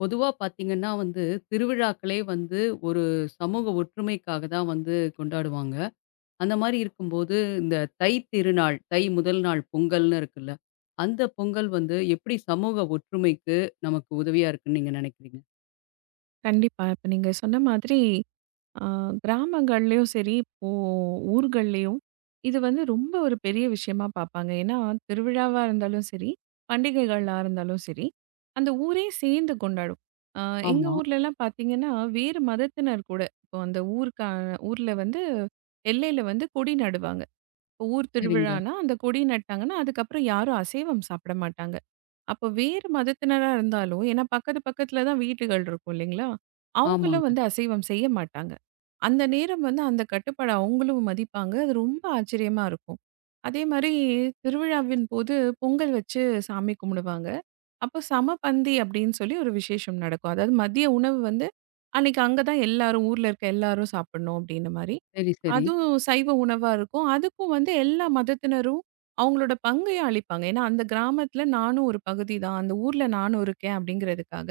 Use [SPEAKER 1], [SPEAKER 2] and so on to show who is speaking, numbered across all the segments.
[SPEAKER 1] பொதுவா பார்த்தீங்கன்னா வந்து, திருவிழாக்களே வந்து ஒரு சமூக ஒற்றுமைக்காக தான் வந்து கொண்டாடுவாங்க. அந்த மாரி இருக்கும்போது, இந்த தை திருநாள், தை முதல் நாள் பொங்கல்னு இருக்குல்ல, அந்த பொங்கல் வந்து எப்படி சமூக ஒற்றுமைக்கு நமக்கு உதவியா இருக்குன்னு நீங்க நினைக்கிறீங்க?
[SPEAKER 2] கண்டிப்பா. இப்ப நீங்க சொன்ன மாதிரி அ கிராமங்கள்லயும் சரி, இப்போ ஊர்கள்லயும் இது வந்து ரொம்ப ஒரு பெரிய விஷயமா பார்ப்பாங்க. ஏன்னா, திருவிழாவா இருந்தாலும் சரி, பண்டிகைகளா இருந்தாலும் சரி, அந்த ஊரே சேர்ந்து கொண்டாடும். அ எங்க
[SPEAKER 1] ஆமா.
[SPEAKER 2] ஊர்லலாம் பார்த்தீங்கன்னா, வேறு மதத்தினர் கூட இப்போ அந்த ஊருக்கா ஊர்ல வந்து எல்லையில வந்து கொடி நடுவாங்க. இப்போ ஊர்
[SPEAKER 1] சரிங்க.
[SPEAKER 2] திருவிழான்னா, அந்த கொடி நட்டாங்கன்னா, அதுக்கப்புறம் யாரும் அசைவம் சாப்பிட மாட்டாங்க. அப்ப வேறு மதத்தினரா இருந்தாலும் ஏன்னா பக்கத்து பக்கத்துல தான் வீடுகள் இருக்கும் இல்லைங்களா? அவங்களும்
[SPEAKER 1] ஆமாங்க.
[SPEAKER 2] வந்து அசைவம் செய்ய மாட்டாங்க. அந்த நேரம் வந்து அந்த கட்டுப்பாட அவங்களும் மதிப்பாங்க. அது ரொம்ப ஆச்சரியமா இருக்கும். அதே மாரி திருவிழாவின் போது பொங்கல் வச்சு சாமி கும்பிடுவாங்க. அப்போ சமபந்தி அப்படின்னு சொல்லி ஒரு விசேஷம் நடக்கும். அதாவது மதிய உணவு வந்து அன்னைக்கு அங்க தான் எல்லாரும் ஊர்ல இருக்க எல்லாரும் சாப்பிடணும் அப்படின்னு மாரி.
[SPEAKER 1] சரி, சரி.
[SPEAKER 2] அதுவும் சைவ உணவா இருக்கும். அதுக்கும் வந்து எல்லா மதத்தினரும் அவங்களோட பங்கையும் அளிப்பாங்க. ஏன்னா, அந்த கிராமத்தில நானும் ஒரு பகுதி தான். அந்த ஊர்ல நானும் இருக்கேன் அப்படிங்கிறதுக்காக,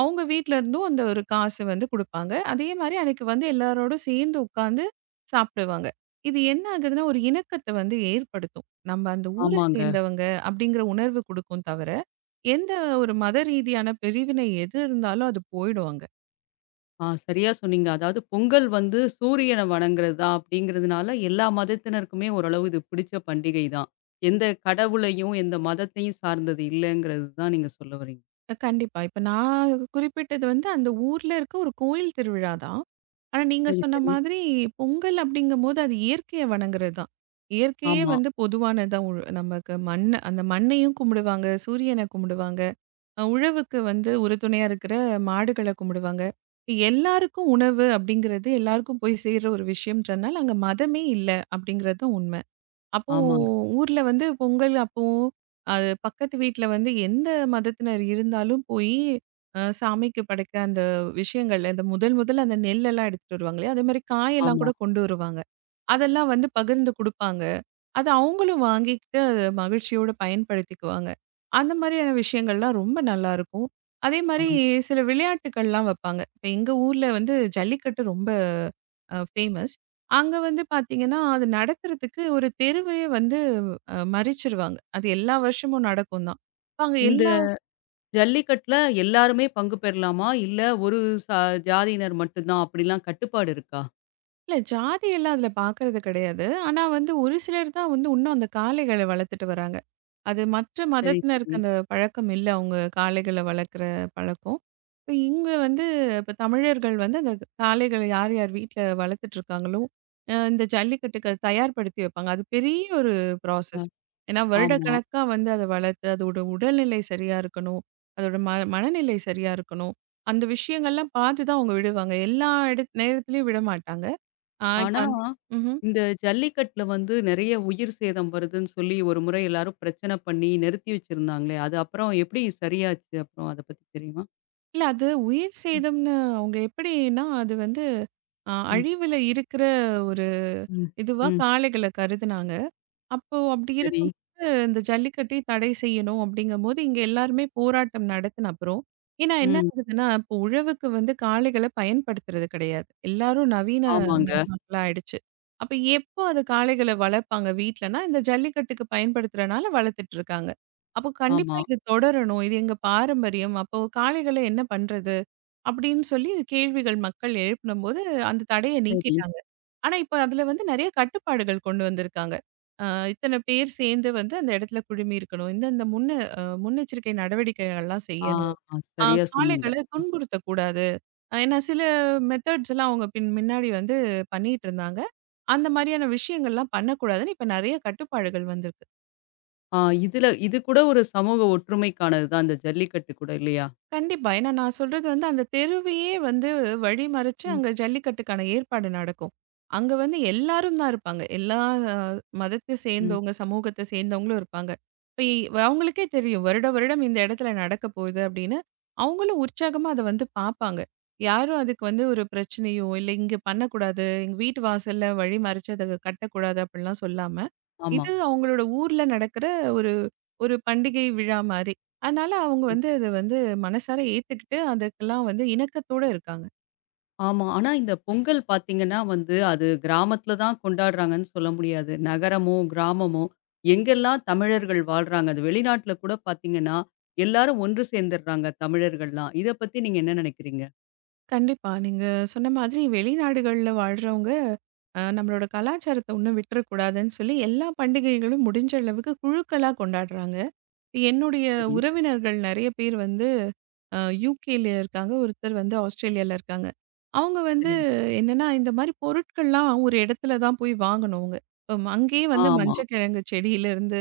[SPEAKER 2] அவங்க வீட்ல இருந்தும் அந்த ஒரு காசு வந்து குடுப்பாங்க. அதே மாரி அன்னைக்கு வந்து எல்லாரோடும் சேர்ந்து உட்கார்ந்து சாப்பிடுவாங்க. இது என்ன ஆகுதுன்னா, ஒரு இணக்கத்த வந்து ஏற்படுத்தும். நம்ம அந்த ஊர
[SPEAKER 1] ஆமாங்க.
[SPEAKER 2] சேர்ந்தவங்க அப்படிங்கிற உணர்வு குடுக்கும் தவிர, எந்த ஒரு மத ரீதியான பிரிவினை எது இருந்தாலும் அது போயிடும் அங்க.
[SPEAKER 1] ஆ சரியா சொன்னீங்க. அதாவது பொங்கல் வந்து சூரியன வணங்குறதா அப்படிங்கிறதுனால எல்லா மதத்தினருக்குமே ஓரளவு இது பிடிச்ச பண்டிகை தான். எந்த கடவுளையும், எந்த மதத்தையும் சார்ந்தது இல்லங்கிறது தான் நீங்க சொல்ல வரீங்க.
[SPEAKER 2] கண்டிப்பா. இப்ப நான் குறிப்பிட்டது வந்து அந்த ஊர்ல இருக்க ஒரு கோயில் திருவிழா தான். ஆனா நீங்க
[SPEAKER 1] சரி,
[SPEAKER 2] சொன்ன
[SPEAKER 1] சரி.
[SPEAKER 2] மாதிரி பொங்கல் அப்படிங்கும்போது அது இயற்கைய வணங்குறது தான். இயற்கையே
[SPEAKER 1] ஆமா.
[SPEAKER 2] வந்து பொதுவானதா நமக்கு அந்த மண்ணையும் கும்பிடுவாங்க, சூரியனை கும்பிடுவாங்க, உழவுக்கு வந்து உறுதுணையா இருக்கிற மாடுகள கும்பிடுவாங்க. இப்ப எல்லாருக்கும் உணவு அப்படிங்கிறது எல்லாருக்கும் போய் சேர்ற ஒரு விஷயம்ன்றனால அங்க மதமே இல்ல அப்படிங்கிறது தான் உண்மை. அப்போ
[SPEAKER 1] ஆமாங்க.
[SPEAKER 2] ஊர்ல வந்து பொங்கல் அப்போ அது பக்கத்து வீட்ல வந்து எந்த மதத்தினர் இருந்தாலும் போய் சாமிக்கு படைக்கிற அந்த விஷயங்கள் இந்த முதல் முதல்ல அந்த நெல்லெல்லாம் எடுத்துட்டு வருவாங்களே அதே மாதிரி காயெல்லாம்
[SPEAKER 1] ஆமா.
[SPEAKER 2] கூட கொண்டு வருவாங்க அதெல்லாம் வந்து பகிர்ந்து கொடுப்பாங்க அது அவங்களும் வாங்கிக்கிட்டு அதை மகிழ்ச்சியோட பயன்படுத்திக்குவாங்க அந்த மாதிரியான விஷயங்கள்லாம் ரொம்ப நல்லா இருக்கும். அதே
[SPEAKER 1] ஆ.
[SPEAKER 2] மாதிரி சில விளையாட்டுக்கள்லாம் வைப்பாங்க. இப்போ எங்க ஊர்ல வந்து ஜல்லிக்கட்டு ரொம்ப ஃபேமஸ். அங்க வந்து பார்த்தீங்கன்னா, அது நடத்துறதுக்கு ஒரு தெருவையே வந்து மறிச்சிருவாங்க. அது எல்லா வருஷமும் நடக்கும் தான். இப்ப அங்க
[SPEAKER 1] இந்த
[SPEAKER 2] எல்லா
[SPEAKER 1] ஜல்லிக்கட்டுல எல்லாருமே பங்கு பெறலாமா? இல்ல ஒரு ச ஜாதியினர் மட்டும் தான் அப்படிலாம் கட்டுப்பாடு இருக்கா?
[SPEAKER 2] இல்ல ஜாதியெல்லாம் அதுல பார்க்கறது கிடையாது. ஆனா வந்து ஒரு சிலர் தான் வந்து இன்னும் அந்த காளைகள வளர்த்துட்டு வராங்க. அது மற்ற
[SPEAKER 1] சரி,
[SPEAKER 2] மதத்தினருக்கு
[SPEAKER 1] சரி.
[SPEAKER 2] அந்த பழக்கம் இல்ல. அவங்க காளைகள வளர்க்குற பழக்கம். இப்ப இங்க வந்து இப்ப தமிழர்கள் வந்து அந்த காளைகள யார் யார் வீட்ல வளர்த்துட்டு இருக்காங்களோ, இந்த ஜல்லிக்கட்டுக்கு அத தயார்படுத்தி வைப்பாங்க. அது பெரிய ஒரு
[SPEAKER 1] அ.
[SPEAKER 2] ப்ராசஸ். ஏன்னா
[SPEAKER 1] ஆமா.
[SPEAKER 2] வருடக்கணக்கா வந்து அத வளர்த்து அதோட உடல்நிலை சரியா இருக்கணும். அதோட மனநிலை சரியா இருக்கணும். அந்த விஷயங்கள்லாம் பார்த்து தான் அவங்க விடுவாங்க. எல்லா நேரத்திலயும் விடமாட்டாங்க. ஆ இப்ப
[SPEAKER 1] ஆனா,
[SPEAKER 2] அந் ம்ஹ்ம்.
[SPEAKER 1] இந்த ஜல்லிக்கட்டுல வந்து நெறைய உயிர் சேதம் வருதுன்னு சொல்லி ஒரு முறை எல்லாரும் பிரச்சனை பண்ணி நிறுத்தி வச்சிருந்தாங்களே! அது அப்புறம் எப்படி சரியாச்சு அப்புறம் அத பத்தி தெரியுமா?
[SPEAKER 2] இல்ல அது உயிர்
[SPEAKER 1] ம்,
[SPEAKER 2] சேதம்னு அவங்க எப்படின்னா, அது வந்து
[SPEAKER 1] ம்,
[SPEAKER 2] அழிவுல இருக்கிற ஒரு
[SPEAKER 1] ம்.
[SPEAKER 2] இதுவா
[SPEAKER 1] ம்,
[SPEAKER 2] காளைகள கருதுனாங்க. அப்போ அப்படி
[SPEAKER 1] சரி.
[SPEAKER 2] இருக்கும்போது, இந்த ஜல்லிக்கட்டை தடை செய்யணும் அப்படிங்கும்போது, இங்க எல்லாருமே போராட்டம் நடத்தின அப்புறம், ஏன்னா என்ன
[SPEAKER 1] ம்.
[SPEAKER 2] ஆகுதுன்னா, இப்போ உழவுக்கு வந்து காளைகள பயன்படுத்துறது கிடையாது. எல்லாரும் நவீன
[SPEAKER 1] ஆமாங்க.
[SPEAKER 2] மயமாக்கலா ஆயிடுச்சு. அப்ப எப்போ அது காளைகள வளர்ப்பாங்க வீட்லன்னா, இந்த ஜல்லிக்கட்டுக்கு பயன்படுத்துறனால வளர்த்துட்டு இருக்காங்க. அப்போ கண்டிப்பா
[SPEAKER 1] ஆமா.
[SPEAKER 2] இது தொடரணும். இது எங்க பாரம்பரியம். அப்போ காளைகள என்ன பண்றது? அப்படின்னு சொல்லி கேள்விகள் மக்கள் எழுப்புனம்போது, அந்த தடைய
[SPEAKER 1] சரி.
[SPEAKER 2] நீக்கிட்டாங்க. ஆனா, இப்ப அதுல வந்து நெறைய கட்டுப்பாடுகள் கொண்டு வந்திருக்காங்க. அ இத்தன பேர் சேர்ந்து வந்து அந்த இடத்துல குழுமி இருக்கணும். இந்தந்த முன்னெச்சரிக்கை நடவடிக்கைகள்லாம்
[SPEAKER 1] ஆ,
[SPEAKER 2] செய்யணும்.
[SPEAKER 1] ஆ.
[SPEAKER 2] அ
[SPEAKER 1] சரியா சொன்னீங்க.
[SPEAKER 2] காளைகள துன்புறுத்தக்கூடாது. ஏன்னா சில மெத்தட்ஸ் எல்லாம் அவங்க முன்னாடி வந்து பண்ணிட்டு இருந்தாங்க. அந்த மாரியான விஷயங்கள்லாம் பண்ணக்கூடாதுன்னு இப்ப நெறைய கட்டுப்பாடுகள் வந்திருக்கு.
[SPEAKER 1] ஆ இதுல இது கூட ஒரு சமூக ஒற்றுமைக்கானது தான் இந்த ஜல்லிக்கட்டு கூட இல்லையா?
[SPEAKER 2] கண்டிப்பா. ஏன்னா நான் சொல்றது வந்து அந்த தெருவையே வந்து வழிமறிச்சு
[SPEAKER 1] ம்,
[SPEAKER 2] அங்க ஜல்லிக்கட்டுக்கான ஏற்பாடு நடக்கும். அங்க வந்து எல்லாரும் தான் இருப்பாங்க. எல்லா மதத்த
[SPEAKER 1] ம்.
[SPEAKER 2] சேர்ந்தவங்க, சமூகத்த சேர்ந்தவங்களும் இருப்பாங்க. இப்ப அவங்களுக்கே தெரியும் வருட வருடம் இந்த இடத்துல நடக்க போகுது அப்படின்னு. அவங்களும் உற்சாகமா அத வந்து பார்ப்பாங்க. யாரும் அதுக்கு வந்து ஒரு பிரச்சனையோ, இல்ல இங்க பண்ணக்கூடாது, எங்க வீட்டு வாசல்ல வழி மறிச்சு அத கட்டக்கூடாது அப்படிலாம் சொல்லாம,
[SPEAKER 1] ஆமா.
[SPEAKER 2] இது அவங்களோட ஊர்ல நடக்கிற ஒரு ஒரு பண்டிகை விழா மாரி. அதனால அவங்க வந்து அத வந்து மனசார ஏத்துக்கிட்டு, அதுக்கெல்லாம் வந்து இணக்கத்தோட இருக்காங்க.
[SPEAKER 1] ஆமா. ஆனா இந்த பொங்கல் பார்த்தீங்கன்னா வந்து, அது கிராமத்தில தான் கொண்டாடுறாங்கன்னு சொல்ல முடியாது. நகரமோ, கிராமமோ எங்கெல்லாம் தமிழர்கள் வாழ்றாங்க. அது வெளிநாட்டில கூட பார்த்தீங்கன்னா, எல்லாரும் ஒன்று சேர்ந்துடுறாங்க தமிழர்கள்லாம். இத பத்தி நீங்க என்ன நினைக்கிறீங்க?
[SPEAKER 2] கண்டிப்பா. நீங்க சொன்ன மாதிரி வெளிநாடுகள்ல வாழ்றவங்க, நம்மளோட கலாச்சாரத்த ஒண்ணும் விட்டுறக்கூடாதுன்னு சொல்லி எல்லா பண்டிகைகளும் முடிஞ்ச அளவுக்கு குழுக்களா கொண்டாடுறாங்க. இப்ப என்னுடைய
[SPEAKER 1] சரி,
[SPEAKER 2] உறவினர்கள் நெறைய பேர் வந்து அ யுகேல இருக்காங்க. ஒருத்தர் வந்து ஆஸ்திரேலியால இருக்காங்க. அவங்க வந்து
[SPEAKER 1] சரிங்க.
[SPEAKER 2] என்னன்னா, இந்த மாரி பொருட்கள்லாம் ஒரு இடத்துல தான் போய் வாங்கணும் அவங்க. இப்போ அங்கேயே வந்து
[SPEAKER 1] ஆமா.
[SPEAKER 2] மஞ்சள் கிழங்கு செடியிலருந்து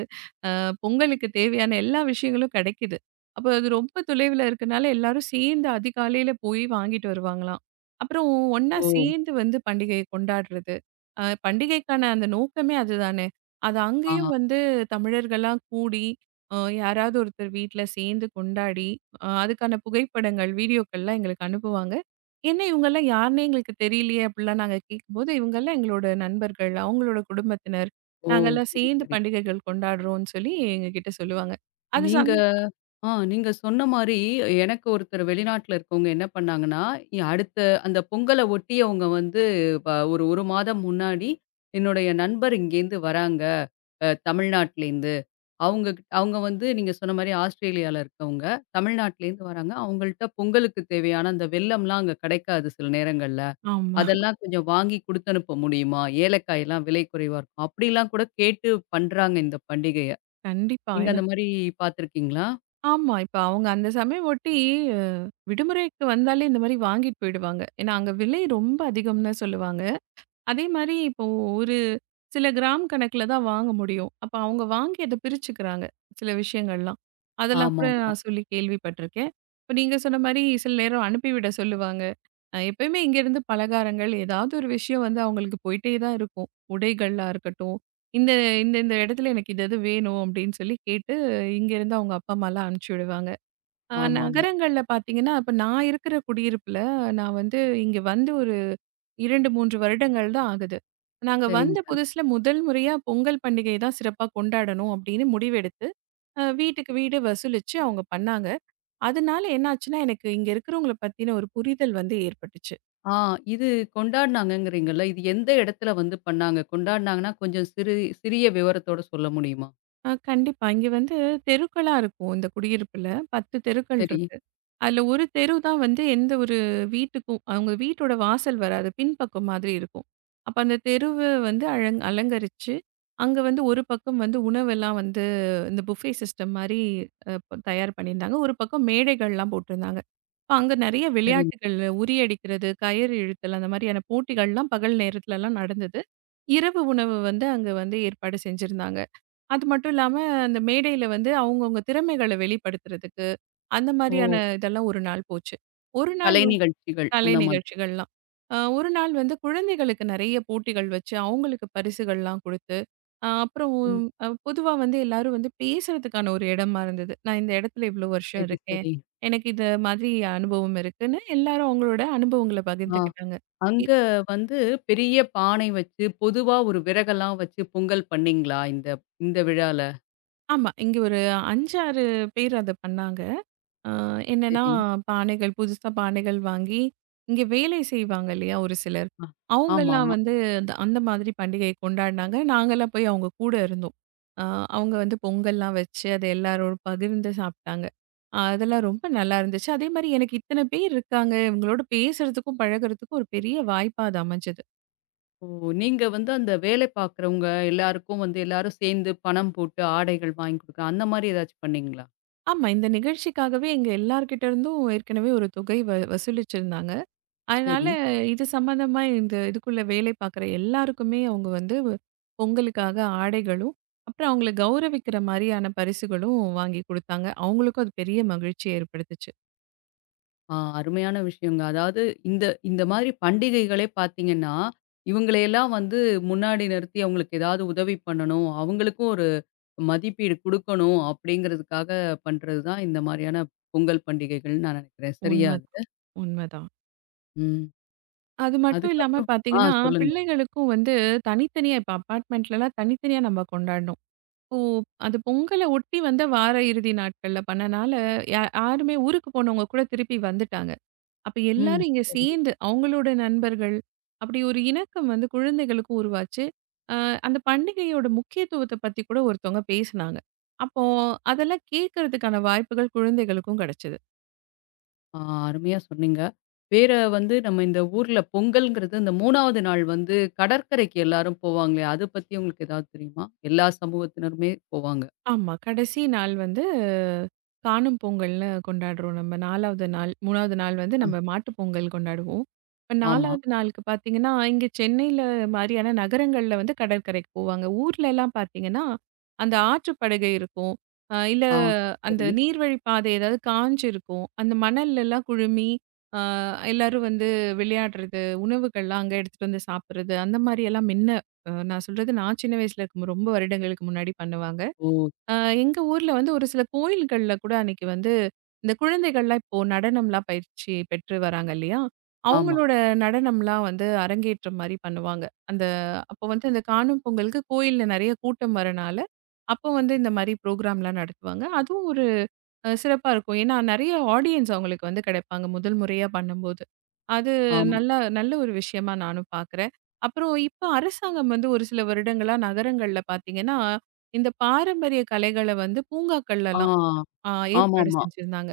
[SPEAKER 2] பொங்கலுக்கு தேவையான எல்லா விஷயங்களும் கிடைக்குது. அப்போ அது ரொம்ப தொலைவுல இருக்கனால எல்லாரும் சேர்ந்து அதிகாலையில போய் வாங்கிட்டு வருவாங்களாம். அப்புறம் ஒண்ணா
[SPEAKER 1] ஓ!
[SPEAKER 2] சேர்ந்து வந்து பண்டிகையை கொண்டாடுறது. பண்டிகைக்கான அந்த நோக்கமே அதுதானே! அது
[SPEAKER 1] ஆ.
[SPEAKER 2] அங்கேயும் வந்து தமிழர்கள்லாம் கூடி அ யாராவது ஒருத்தர் வீட்ல சேர்ந்து கொண்டாடி, அதுக்கான புகைப்படங்கள், வீடியோக்கள்லாம் எங்களுக்கு அனுப்புவாங்க. என்ன இவங்கலாம் யாருன்னே எங்களுக்கு தெரியலையே! அப்பிடிலாம் நாங்க கேட்கும்போது, இவங்கலாம் எங்களோட நண்பர்கள், அவுங்களோட குடும்பத்தினர்.
[SPEAKER 1] ஓ!
[SPEAKER 2] நாங்கெல்லாம்
[SPEAKER 1] சரி,
[SPEAKER 2] சேர்ந்து
[SPEAKER 1] சரி.
[SPEAKER 2] பண்டிகைகள் கொண்டாடுறோம்ன்னு சொல்லி எங்ககிட்ட சொல்லுவாங்க. அது
[SPEAKER 1] நீங்க
[SPEAKER 2] சந்த
[SPEAKER 1] ஆ நீங்க சொன்ன மாரி எனக்கு ஒருத்தர் வெளிநாட்டில இருக்கவங்க என்ன பண்ணாங்கன்னா, அடுத்த அந்த பொங்கல ஒட்டி அவங்க வந்து வ ஒரு 1 மாதம் முன்னாடி என்னுடைய நண்பர் இங்கேருந்து வராங்க. அ தமிழ்நாட்டிலேருந்து. அவங்க வந்து நீங்க சொன்ன மாரி ஆஸ்திரேலியால இருக்கவங்க. தமிழ்நாட்டிலேருந்து வராங்க. அவங்கள்ட்ட பொங்கலுக்கு தேவையான அந்த வெல்லம்லாம் அங்க கிடைக்காது சில நேரங்கள்ல.
[SPEAKER 2] ஆமா.
[SPEAKER 1] அதெல்லாம் கொஞ்சம் வாங்கி குடுத்தனுப்ப முடியுமா? ஏலக்காயெல்லாம் விலை குறைவா இருக்கும். அப்படிலாம் கூட கேட்டு பண்றாங்க இந்த பண்டிகைய.
[SPEAKER 2] கண்டிப்பா.
[SPEAKER 1] நீங்க அந்த மாரி பார்த்துருக்கீங்களா?
[SPEAKER 2] ஆமா. இப்ப அவங்க அந்த சமயம் ஒட்டி அ விடுமுறைக்கு வந்தாலே இந்த மாரி வாங்கிட்டு போயிடுவாங்க. ஏன்னா அங்க விலை ரொம்ப அதிகம் தான் சொல்லுவாங்க. அதே மாரி இப்போ ஒரு சில கிராம் கணக்குல தான் வாங்க முடியும். அப்ப அவங்க வாங்கி அத பிரிச்சுக்கிறாங்க. சில விஷயங்கள்லாம். அதெல்லாம் கூட
[SPEAKER 1] ஆமாமா.
[SPEAKER 2] நான் சொல்லி கேள்விப்பட்டுருக்கேன். இப்ப நீங்க சொன்ன மாரி சில நேரம் அனுப்பிவிட சொல்லுவாங்க. எப்பயுமே இங்கேருந்து பலகாரங்கள், ஏதாவது ஒரு விஷயம் வந்து அவங்களுக்கு போயிட்டே தான் இருக்கும். உடைகளா இருக்கட்டும், இந்த இந்த இந்த இடத்துல எனக்கு இது இது வேணும் அப்படின்னு சொல்லி கேட்டு, இங்கேருந்து அவங்க அப்பா, அம்மாலாம் அனுப்பிச்சு விடுவாங்க.
[SPEAKER 1] ஆமாமா.
[SPEAKER 2] நகரங்கள்ல பார்த்தீங்கன்னா, இப்ப நான் இருக்கிற குடியிருப்புல நான் வந்து இங்க வந்து ஒரு 2, 3 வருடங்கள் தான் ஆகுது. நாங்க வந்த
[SPEAKER 1] சரிங்க.
[SPEAKER 2] புதுசுல முதல் முறையா பொங்கல் பண்டிகை தான் சிறப்பா கொண்டாடணும் அப்படின்னு முடிவெடுத்து, வீட்டுக்கு வீடு வசூலிச்சு அவங்க பண்ணாங்க. அதனால என்னாச்சுன்னா, எனக்கு இங்க இருக்கிறவங்கள பத்தின ஒரு புரிதல் வந்து ஏற்பட்டுச்சு.
[SPEAKER 1] ஆ இது கொண்டாடுனாங்கங்கிறீங்கல்ல. இது எந்த இடத்துல வந்து பண்ணாங்க? கொண்டாடுனாங்கன்னா கொஞ்சம் சிறிய விவரத்தோட சொல்ல முடியுமா?
[SPEAKER 2] கண்டிப்பா. இங்க வந்து தெருக்களா இருக்கும். இந்த குடியிருப்புல 10 தெருக்கள்
[SPEAKER 1] சரி.
[SPEAKER 2] இருக்கு. அதுல ஒரு தெரு தான் வந்து எந்த ஒரு வீட்டுக்கும் அவங்க வீட்டோட வாசல் வராது. பின்பக்கம் மாதிரி இருக்கும். அப்ப அந்த தெருவ வந்து அலங்கரிச்சு, அங்க வந்து ஒரு பக்கம் வந்து உணவெல்லாம் வந்து இந்த புஃபே சிஸ்டம் மாரி அ ப தயார் பண்ணியிருந்தாங்க. ஒரு பக்கம் மேடைகள்லாம் போட்டிருந்தாங்க. இப்ப அங்க நெறைய
[SPEAKER 1] சரி.
[SPEAKER 2] விளையாட்டுகள் உறியடிக்கிறது, கயிறு இழுத்தல் அந்த மாரியான போட்டிகள்லாம் பகல் நேரத்துலலாம் நடந்தது. இரவு உணவு வந்து அங்க வந்து ஏற்பாடு செஞ்சிருந்தாங்க. அது மட்டும் இல்லாம, அந்த மேடையில வந்து அவங்கவங்க திறமைகள வெளிப்படுத்துறதுக்கு, அந்த மாரியான
[SPEAKER 1] ஓ!
[SPEAKER 2] இதெல்லாம் ஒரு நாள் போச்சு. ஒரு நாள்
[SPEAKER 1] கலை
[SPEAKER 2] வந்து
[SPEAKER 1] நிகழ்ச்சிகள்
[SPEAKER 2] கலை
[SPEAKER 1] அந்த மாதிரி.
[SPEAKER 2] நிகழ்ச்சிகள்லாம். ஒரு நாள் வந்து குழந்தைகளுக்கு நெறைய போட்டிகள் வச்சு, அவங்களுக்கு பரிசுகள்லாம் குடுத்து, அ அப்புறம்
[SPEAKER 1] ம்.
[SPEAKER 2] அ பொதுவா வந்து எல்லாரும் வந்து பேசுறதுக்கான ஒரு இடமா இருந்தது. நான் இந்த இடத்துல இவ்ளோ வருஷம்
[SPEAKER 1] சரி,
[SPEAKER 2] இருக்கேன்.
[SPEAKER 1] சரி.
[SPEAKER 2] எனக்கு இந்த மாதிரி அனுபவம் இருக்குன்னு எல்லாரும் அவங்களோட அனுபவங்கள
[SPEAKER 1] ஆ.
[SPEAKER 2] பகிர்ந்துக்கிட்டாங்க. இ
[SPEAKER 1] அங்க வந்து பெரிய பானை வச்சு, பொதுவா ஒரு விறகெல்லாம் வச்சு பொங்கல் பண்ணீங்களா? இந்த இந்த விழால?
[SPEAKER 2] ஆமா. இங்க ஒரு 5, 6 பேர் அத பண்ணாங்க. ஆ, என்னன்னா
[SPEAKER 1] சரி.
[SPEAKER 2] புதுசா பானைகள் வாங்கி, இங்க வேலை செய்வாங்க இல்லையா ஒரு சிலர்.
[SPEAKER 1] அ. ஆமா.
[SPEAKER 2] அவங்கலாம் வந்து அந்த அந்த மாதிரி பண்டிகையை கொண்டாடுனாங்க. நாங்கலாம் போய் அவங்க கூட இருந்தோம். ஆ, அவங்க வந்து பொங்கல்லாம் வச்சு அத எல்லாரோட பகிர்ந்து சாப்ட்டாங்க. அதெல்லாம் ரொம்ப நல்லா இருந்துச்சு. அதேமாரி எனக்கு இத்தன பேர் இருக்காங்க. இவங்களோட பேசுறதுக்கும், பழகுறதுக்கும் ஒரு பெரிய வாய்ப்பா அது அமைஞ்சது.
[SPEAKER 1] ஓ! நீங்க வந்து அந்த வேலை பார்க்குறவங்க எல்லாருக்கும் வந்து எல்லாரும் சேர்ந்து பணம் போட்டு ஆடைகள் வாங்கி குடுக்க அந்த மாரி ஏதாச்சும் பண்ணீங்களா?
[SPEAKER 2] ஆமா. இந்த நிகழ்ச்சிக்காகவே எங்க எல்லார்கிட்ட இருந்தும் ஏற்கனவே ஒரு தொகை வசூலிச்சிருந்தாங்க. அதனால
[SPEAKER 1] சரி.
[SPEAKER 2] இது சம்பந்தமா இந்த இதுக்குள்ள வேலை பார்க்குற எல்லாருக்குமே அவங்க வந்து பொங்கலுக்காக ஆடைகளும், அப்புறம் அவங்கள கௌரவிக்கிற மாரியான பரிசுகளும் வாங்கி குடுத்தாங்க. அவங்களுக்கும் அது பெரிய மகிழ்ச்சிய ஏற்படுத்துச்சு.
[SPEAKER 1] ஆ அருமையான விஷயங்க. அதாவது இந்த இந்த மாதிரி பண்டிகைகளே பார்த்தீங்கன்னா, இவங்களையெல்லாம் வந்து முன்னாடி நிறுத்தி அவங்களுக்கு ஏதாவது உதவி பண்ணணும், அவங்களுக்கும் ஒரு மதிப்பீடு குடுக்கணும் அப்படிங்கிறதுக்காக பண்றது தான் இந்த மாதிரியான பொங்கல் பண்டிகைகள்னு நான் நினைக்கிறேன். சரியா
[SPEAKER 2] உண்மதான்,
[SPEAKER 1] அது?
[SPEAKER 2] உண்மதான்.
[SPEAKER 1] ம்.
[SPEAKER 2] அது மட்டும் இல்லாம
[SPEAKER 1] அதுக்கப்புறம் ஆ
[SPEAKER 2] பார்த்தீங்கன்னா,
[SPEAKER 1] சொல்லுங்க.
[SPEAKER 2] பிள்ளைகளுக்கும் வந்து தனித்தனியா இப்ப அபார்ட்மெண்ட்லலாம் தனித்தனியா நம்ம கொண்டாடினோம். இப்போ அது பொங்கல ஒட்டி வந்த வார இறுதி நாட்கள்ல பண்ணனால, யாருமே ஊருக்கு போனவங்க கூட திருப்பி வந்துட்டாங்க. அப்ப
[SPEAKER 1] ம்.
[SPEAKER 2] எல்லாரும் இங்க
[SPEAKER 1] சரிங்க.
[SPEAKER 2] சேர்ந்து அவங்களோட நண்பர்கள், அப்படி ஒரு இணக்கம் வந்து குழந்தைகளுக்கும் உருவாச்சு. அ அந்த பண்டிகையோட முக்கியத்துவத்த பத்தி கூட ஒருத்தவங்க பேசுனாங்க. அப்போ அதெல்லாம் கேட்கறதுக்கான வாய்ப்புகள் குழந்தைகளுக்கும் கிடைச்சது.
[SPEAKER 1] ஆ அருமையா சொன்னீங்க. வேற வந்து நம்ம இந்த ஊர்ல பொங்கல்ங்கிறது இந்த 3வது நாள் வந்து கடற்கரைக்கு எல்லாரும் போவாங்களே, அத பத்தி உங்களுக்கு ஏதாவது தெரியுமா? எல்லா சமூகத்தினருமே போவாங்க.
[SPEAKER 2] ஆமா. கடைசி நாள் வந்து காணும் பொங்கல்னு கொண்டாடுறோம் நம்ம. 4வது நாள் 3வது நாள் வந்து
[SPEAKER 1] ஆ
[SPEAKER 2] நம்ம மாட்டுப் பொங்கல் கொண்டாடுவோம். இப்ப
[SPEAKER 1] ஆமா.
[SPEAKER 2] 4வது நாளுக்கு பார்த்தீங்கன்னா, இங்க சென்னையில மாரியான நகரங்கள்ல வந்து கடற்கரைக்கு போவாங்க. ஊர்லலாம் பார்த்தீங்கன்னா, அந்த ஆற்றுப்படுகை இருக்கும். அ இல்ல
[SPEAKER 1] ஆ,
[SPEAKER 2] அந்த
[SPEAKER 1] சரி.
[SPEAKER 2] நீர்வழி பாதை ஏதாவது காஞ்சு இருக்கும். அந்த மணல்லலாம் குழுமி, அ எல்லாரும் வந்து விளையாடுறது, உணவுகள்லாம் அங்க எடுத்துட்டு வந்து சாப்பிடுறது, அந்த மாரியெல்லாம் மின்ன அ நான் சொல்றது நான் சின்ன வயசுல இருக்கும்போது ரொம்ப வருடங்களுக்கு முன்னாடி பண்ணுவாங்க.
[SPEAKER 1] ஓ!
[SPEAKER 2] அ எங்க ஊர்ல வந்து ஒரு சில கோயில்கள்ல கூட அன்னைக்கு வந்து இந்த குழந்தைகள்லாம் இப்போ நடனம்லாம் பயிற்சி பெற்று வராங்க இல்லையா?
[SPEAKER 1] ஆமா.
[SPEAKER 2] அவங்களோட நடனம்லாம் வந்து அரங்கேற்றம் மாரி பண்ணுவாங்க. அந்த அப்போ வந்து அந்த காணும் பொங்கலுக்கு கோயில்ல நெறைய கூட்டம் வரனால, அப்போ வந்து இந்த மாரி ப்ரோகிராம்லாம் நடத்துவாங்க. அதுவும் சிறப்பா இருக்கும். ஏன்னா நெறைய ஆடியன்ஸ் அவங்களுக்கு வந்து கிடைப்பாங்க, முதல் முறையா பண்ணும்போது. அது
[SPEAKER 1] ஆம்.
[SPEAKER 2] நல்ல நல்ல ஒரு விஷயமா நானும் பார்க்குறேன். அப்புறம் இப்ப அரசாங்கம் வந்து ஒரு சில வருடங்களா நகரங்கள்ல பார்த்தீங்கன்னா, இந்த பாரம்பரிய கலைகள வந்து
[SPEAKER 1] ஆ.
[SPEAKER 2] பூங்காக்கள்லலாம் அ ஏற்பாடு
[SPEAKER 1] ஆமாமா.
[SPEAKER 2] செஞ்சிருந்தாங்க.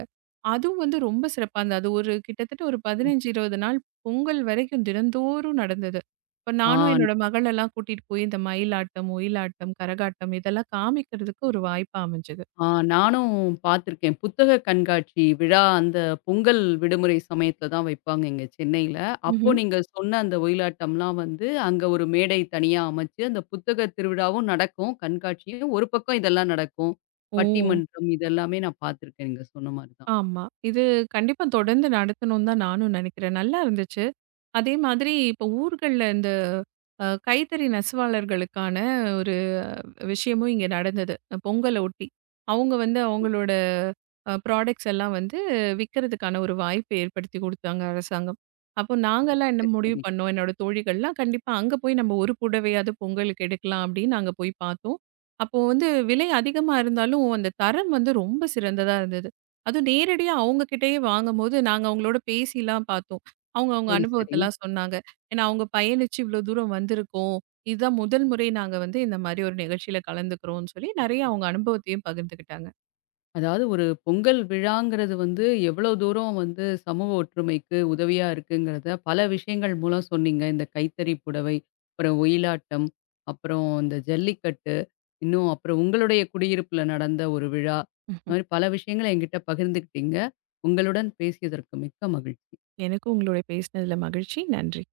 [SPEAKER 2] அதுவும் வந்து ரொம்ப சிறப்பா இருந்தது. அது ஒரு கிட்டத்தட்ட ஒரு 15, 20 நாள் பொங்கல் வரைக்கும் தினந்தோறும் நடந்தது. இப்ப நானும்
[SPEAKER 1] ஆ,
[SPEAKER 2] என்னோட மகளெல்லாம் கூட்டிட்டு போய் இந்த மயிலாட்டம், ஒயிலாட்டம், கரகாட்டம் இதெல்லாம் காமிக்கிறதுக்கு ஒரு வாய்ப்பா அமைஞ்சது.
[SPEAKER 1] ஆ நானும் பார்த்துருக்கேன். புத்தக கண்காட்சி விழா அந்த பொங்கல் விடுமுறை சமயத்துல தான் வைப்பாங்க இங்க சென்னையில. அப்போ
[SPEAKER 2] ம்ஹ்ம்.
[SPEAKER 1] நீங்க சொன்ன அந்த ஒயிலாட்டம்லாம் வந்து அங்க ஒரு மேடை தனியா அமைச்சு, அந்த புத்தக திருவிழாவும் நடக்கும், கண்காட்சியும். ஒரு பக்கம் இதெல்லாம் நடக்கும்.
[SPEAKER 2] ஓ!
[SPEAKER 1] பட்டிமன்றம் இதெல்லாமே நான் பார்த்துருக்கேன் நீங்க சொன்ன மாரி தான்.
[SPEAKER 2] ஆமா. இது கண்டிப்பா தொடர்ந்து நடத்தணும்னு தான் நானும் நினைக்கிறேன். நல்லா இருந்துச்சு. அதே மாதிரி இப்போ ஊர்கள்ல இந்த கைத்தறி நெசவாளர்களுக்கான ஒரு விஷயமும் இங்க நடந்தது. பொங்கல ஒட்டி. அவங்க வந்து அவங்களோட ப்ராடக்ட்ஸ் எல்லாம் வந்து விற்கிறதுக்கான ஒரு வாய்ப்பை ஏற்படுத்தி கொடுத்தாங்க அரசாங்கம். அப்போ நாங்கலாம் என்ன
[SPEAKER 1] சரி,
[SPEAKER 2] முடிவு
[SPEAKER 1] சரி.
[SPEAKER 2] பண்ணோம், என்னோட தோழிகள்லாம் கண்டிப்பா அங்க போய் நம்ம ஒரு புடவையாவது பொங்கலுக்கு எடுக்கலாம் அப்படின்னு நாங்க போய் பார்த்தோம். அப்போ வந்து விலை அதிகமா இருந்தாலும் அந்த தரம் வந்து ரொம்ப சிறந்ததா இருந்தது. அதுவும் நேரடியா அவங்க கிட்டயே வாங்கும்போது நாங்க அவங்களோட பேசிலாம் பார்த்தோம். அவங்க அவங்க
[SPEAKER 1] சரி, சரி.
[SPEAKER 2] அனுபவத்தெல்லாம் சொன்னாங்க. ஏன்னா அவங்க பயணிச்சு இவ்வளோ தூரம் வந்திருக்கோம். இதுதான் முதல் முறை நாங்க வந்து இந்த மாதிரி ஒரு நிகழ்ச்சியில கலந்துக்கிறோம்னு சொல்லி நெறைய அவங்க அனுபவத்தையும் பகிர்ந்துக்கிட்டாங்க.
[SPEAKER 1] அதாவது ஒரு பொங்கல் விழாங்கிறது வந்து எவ்வளோ தூரம் வந்து சமூக ஒற்றுமைக்கு உதவியா இருக்குங்கிறத பல விஷயங்கள் மூலம் சொன்னீங்க. இந்த கைத்தறி புடவை, அப்புறம் ஒயிலாட்டம், அப்புறம் இந்த ஜல்லிக்கட்டு, இன்னும் அப்புறம் உங்களுடைய குடியிருப்புல நடந்த ஒரு விழா. இந்த மாதிரி பல விஷயங்கள என்கிட்ட பகிர்ந்துக்கிட்டீங்க. உங்களுடன் பேசியதற்கு மிக்க மகிழ்ச்சி.
[SPEAKER 2] எனக்கும் உங்களோட பேசினதுல மகிழ்ச்சி. நன்றி.